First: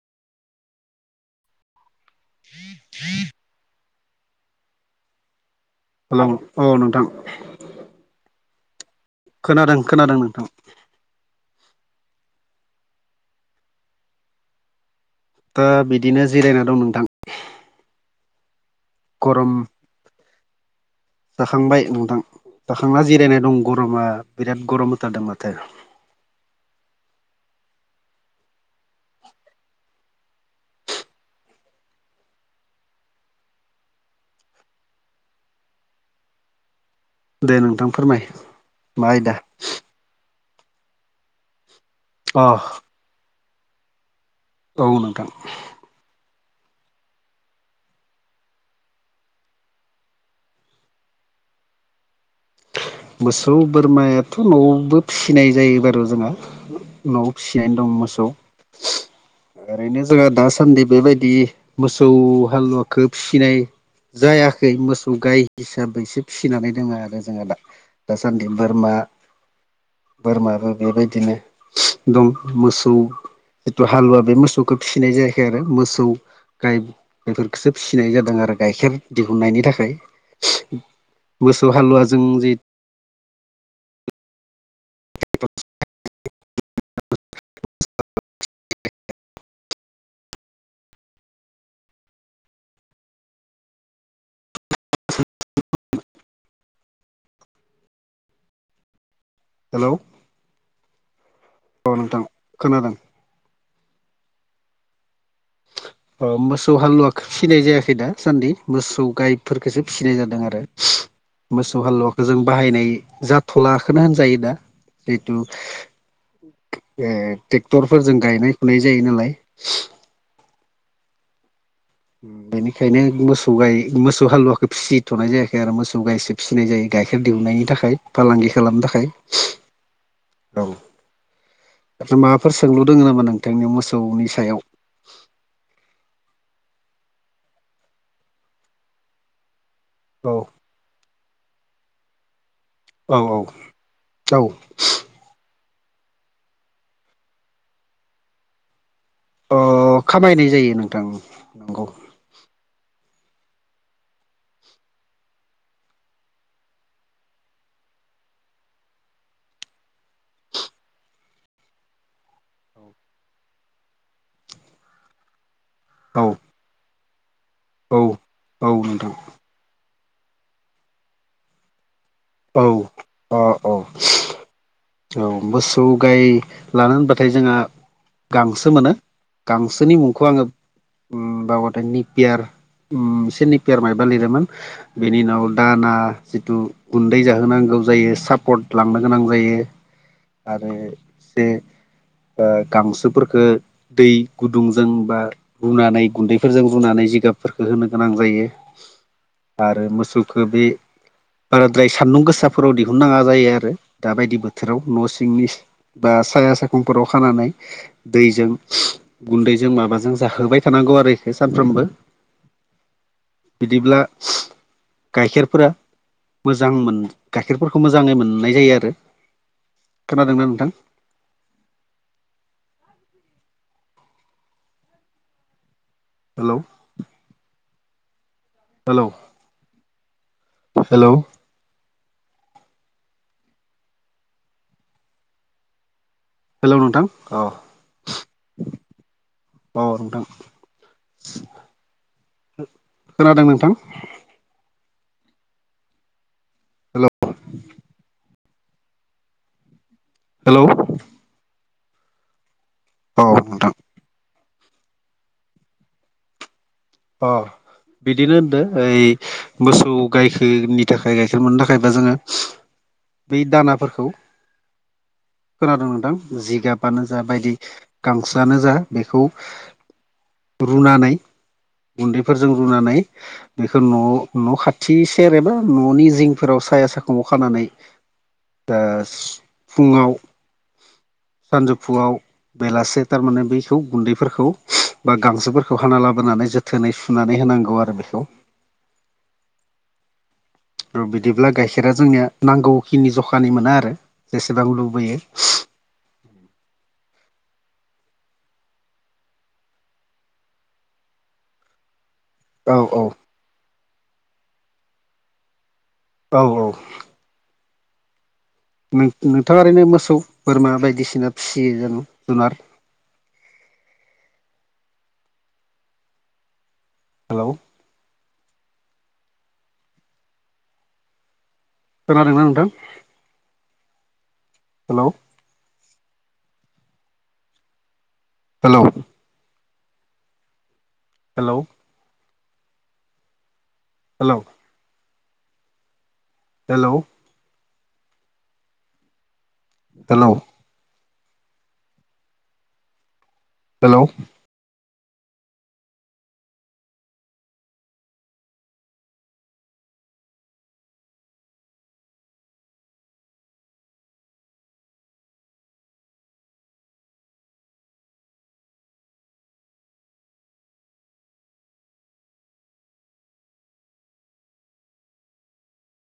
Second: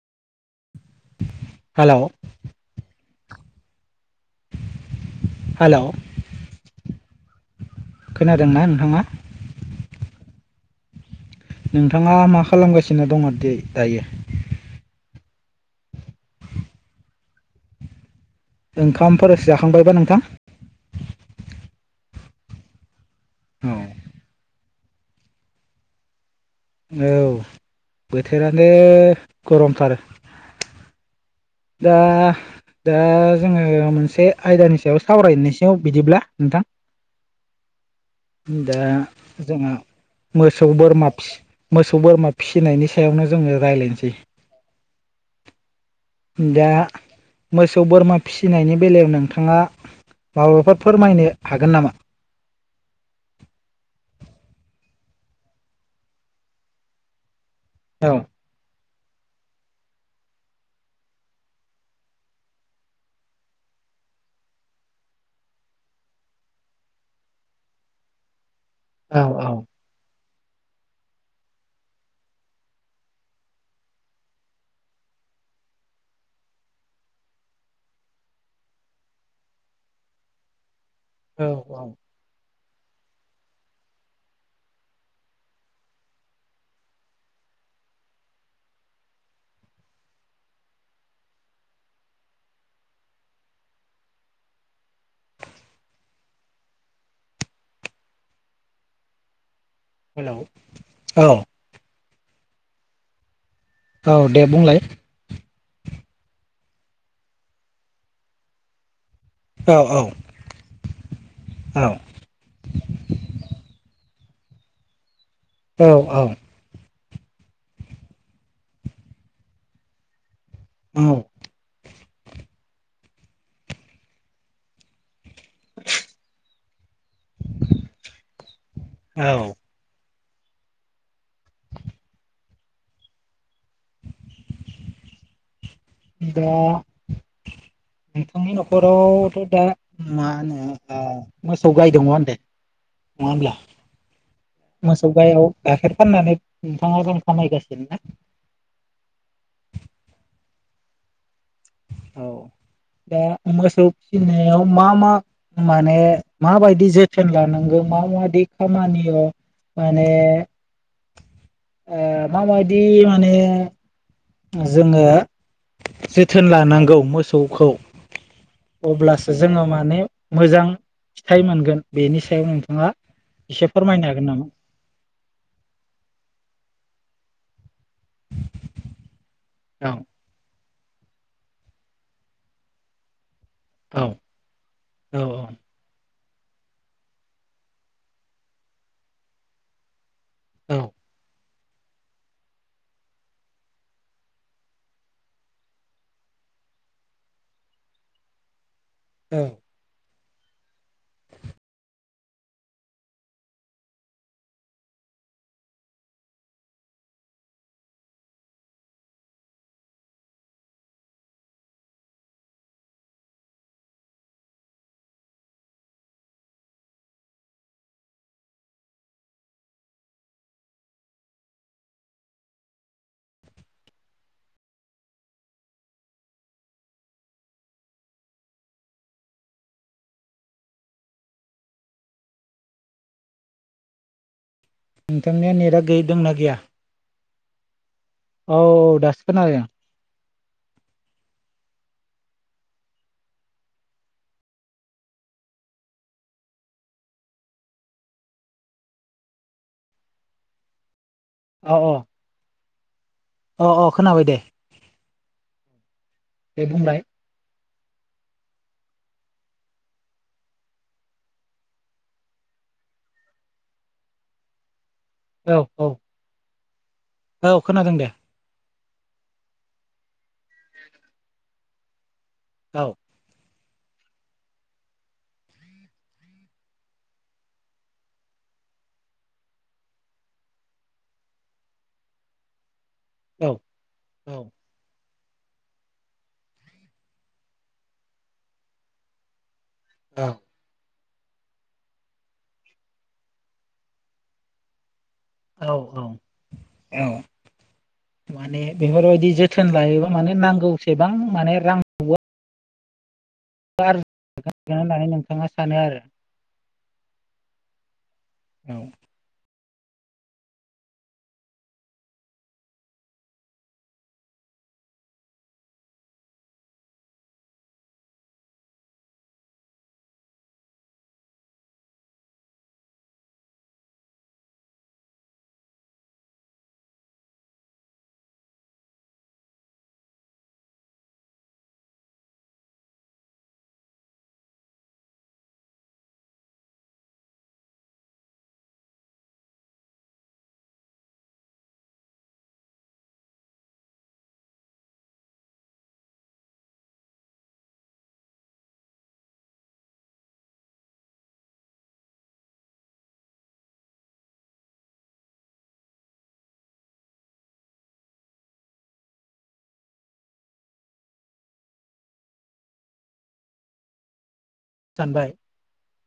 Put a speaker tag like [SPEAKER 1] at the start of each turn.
[SPEAKER 1] हेल' hello
[SPEAKER 2] hello औ नोंथां
[SPEAKER 1] जादोंना नोंथाङा
[SPEAKER 2] खोनादों खोनादों नोंथां
[SPEAKER 1] नोंथाङा मा खालामगासिनो दङ दायो?
[SPEAKER 2] दा बिदिनो जिरायना दं नोंथां
[SPEAKER 1] ओंखामफोर
[SPEAKER 2] गरम
[SPEAKER 1] जाखांबायबा नोंथां
[SPEAKER 2] जाखांबाय नोंथां जाखांना जिरायनाय दं
[SPEAKER 1] औ
[SPEAKER 2] गरमा बिराद गरम होथारदों माथो
[SPEAKER 1] औ बोथोरानो गरमथार [inaudible] दा दा जोङो मोनसे आयदानि सायाव सावरायनायसायाव बिदिब्ला नोंथां
[SPEAKER 2] दे नोंथां फोरमाय
[SPEAKER 1] दा
[SPEAKER 2] बायदा
[SPEAKER 1] जोंहा मोसौ बोरा मोसौ बोरमा
[SPEAKER 2] अ
[SPEAKER 1] फिसिनायनि सायावनो जोङो रायज्लायनोसै
[SPEAKER 2] औाव नोंथां
[SPEAKER 1] दा मोसौ बोरमा फिसिनायनि बेलायाव नोंथाङा माबाफोर फोरमायनो हागोन नामा?
[SPEAKER 2] मोसौ बोरमायाथ' न'आवबो फिसिनाय जायो बार' जोंहा न' फिसियनो दं
[SPEAKER 1] औ
[SPEAKER 2] मोसौ
[SPEAKER 1] [inaudible]
[SPEAKER 2] ओरैनो जोंहा दासान्दि बेबायदि मोसौ हालुवाखौ फिसिनाय जायाखै मोसौ गाय हिसाबैसो फिसिनानै दोङो आरो जोंहा दा दासान
[SPEAKER 1] औ औ
[SPEAKER 2] बोरमायाबो बेबायदिनो दं मोसौ जिथु हालुवा बे मोसौखौ फिसिनाय जायाखै आरो मोसौ गाय बेफोरखौसो फिसिनाय जादों आरो गाइखेर दिहुननायनि थाखाय
[SPEAKER 1] औ
[SPEAKER 2] मोसौ
[SPEAKER 1] औ
[SPEAKER 2] हालुवाजों जे [unintelligible] हेलौ
[SPEAKER 1] हेल' औ
[SPEAKER 2] औ नोंथां खोनादों
[SPEAKER 1] औ दे बुंलाय
[SPEAKER 2] अ मोसौ हालुवाखौ फिनाय जायाखै दासान्दि मोसौ
[SPEAKER 1] औ
[SPEAKER 2] गायफोरखौसो फिसिनाय जादों आरो मोसौ हालुवाखौ जों बाहायनाय जाथ'लाखोनो होनजायो दा बे'
[SPEAKER 1] औ
[SPEAKER 2] ए ट्रेक्टरफोरजों गायनाय फुनाय जायो नालाय
[SPEAKER 1] माव
[SPEAKER 2] बेनिखायनो मोसौ गाय मोसौ हालुवाखौ फिसिथ'नाय जायाखै आरो मोसौ गायसो फिसिनाय जायो गाइखेर दिहुननायनि थाखाय फालांगि खालामनो थाखाय
[SPEAKER 1] औ
[SPEAKER 2] औ ओफ्राय माबाफोर सोंलु दोङ नामा नोंथांनि मोसौनि सायाव?
[SPEAKER 1] दा नोंथांनि न'खरावथ' दा मा
[SPEAKER 2] औ
[SPEAKER 1] होनो ओ मोसौ गाय दङ होन दे
[SPEAKER 2] औ
[SPEAKER 1] नङा
[SPEAKER 2] औ
[SPEAKER 1] होमब्ला
[SPEAKER 2] औ
[SPEAKER 1] मोसौ गायाव गाइखेर फाननानै नोंथाङा गोन खामायगासिनो ना
[SPEAKER 2] अ खामायनाय जायो नोंथां। नंगौ
[SPEAKER 1] औ। दा मोसौ फिसिनायाव मा मा माने माबायदि जोथोन लानांगौ मा बे खामानियाव माने ओ माबायदि माने जोङो
[SPEAKER 2] औ
[SPEAKER 1] जोथोन लानांगौ मो थौखौ
[SPEAKER 2] औ औ नोंथां
[SPEAKER 1] अब्लासो जोङो माने मोजां फिथाइ मोनगोन। बेनि सायाव
[SPEAKER 2] औ
[SPEAKER 1] नोंथाङा
[SPEAKER 2] अ
[SPEAKER 1] एसे
[SPEAKER 2] औ
[SPEAKER 1] फोरमायनो हागोन नामा?
[SPEAKER 2] औ मोसौ गाय लानो होनबाथाय जोंहा गांसो मोनो
[SPEAKER 1] औ
[SPEAKER 2] गांसोनि मुंखौ आङो बाबाथाय निपियार उम सेदिं पयार माबबा
[SPEAKER 1] औ
[SPEAKER 2] लिरोमोन बेनि
[SPEAKER 1] औ
[SPEAKER 2] उनाव
[SPEAKER 1] औ
[SPEAKER 2] दाना जिथु गुन्दै जाहोनांगौ जायो सापर्ट लांनो गोनां जायो आरो
[SPEAKER 1] औ
[SPEAKER 2] से गांसोफोरफोरखौ दै गुदुंजों बा रुनानै गुन्दैफोरजों रुनानै जिगाबफोरखौ होनो गोनां जायो
[SPEAKER 1] औ
[SPEAKER 2] आरो मोसौ बे बाराद्राय सान्दुं गोसाफोराव दिहुन नङा जायो आरो दाबायदिबोथोर बोथोराव न' सिंनि बा साया सायखुमफोराव खानानै दैजों गुन्दै जों माबाजों जाहोबाय थानांगौ आरो सानफ्रामबो
[SPEAKER 1] [inaudible]
[SPEAKER 2] बिदिब्ला गाइखेरफोरा मोजां मोन गाइखेरफोरखौ मोजाङै मोननाय जायो आरो। खोनादोंना नोंथां हेलौ हेलौ हेलौ
[SPEAKER 1] नोंथांनिया नेटआ गैयै दंना गैया
[SPEAKER 2] औ
[SPEAKER 1] औ दासो खोनादों
[SPEAKER 2] नोंथां खोनादों नोंथां। हेलौ हेलौ
[SPEAKER 1] औ औ।
[SPEAKER 2] नोंथां
[SPEAKER 1] अ अ खोनाबाय दे दे बुंनाय
[SPEAKER 2] अ बिदिनो होनदों ओ मोसौ गायखेरनि थाखाय गाइखेर मोननो थाखायबो जोङो बै दानाफोरखौ
[SPEAKER 1] औ
[SPEAKER 2] खोनादोंं
[SPEAKER 1] औ
[SPEAKER 2] नोंथां जिगाबानो जा बायदि
[SPEAKER 1] औ खोनादों दे
[SPEAKER 2] गांसोआनो जा बेखौ रुनानै गुन्दैफोरजों
[SPEAKER 1] औ
[SPEAKER 2] रुनानै बेखौ न' न' खाथि सेर एबा न'नि जिंफोराव साया साखुम खानानै दा फुङाव सानजौफुंआव बेलासे थारमाने
[SPEAKER 1] औ
[SPEAKER 2] बैखौ गुन्दैफोरखौ बा गांसोफोरखौ हाना लाबोनानै जों थोनै सुनानै होनांगौ आरो बेखौ
[SPEAKER 1] औ
[SPEAKER 2] आरो बिदिब्ला गाइखेरा जोंनिया नांगौखिनि जखानि मोनो आरो जेसेबां लुबैयो
[SPEAKER 1] औ औ औ। माने बेफोरबायदि जोथोन लायोबा माने नांगौसेबां माने रांखौ
[SPEAKER 2] औ औ।
[SPEAKER 1] गोन होननानै नोंथाङा सानो आरो
[SPEAKER 2] औ औ।
[SPEAKER 1] औ
[SPEAKER 2] नोंथाङा ओरैनो मोसौ बोरमा बायदिसिना फिसियो होनबा
[SPEAKER 1] [inaudible]
[SPEAKER 2] हेलौ। खोनादोंना नोंथां? Hello. Hello. Hello. Hello. Hello. Hello. Hello.
[SPEAKER 1] दानबाय।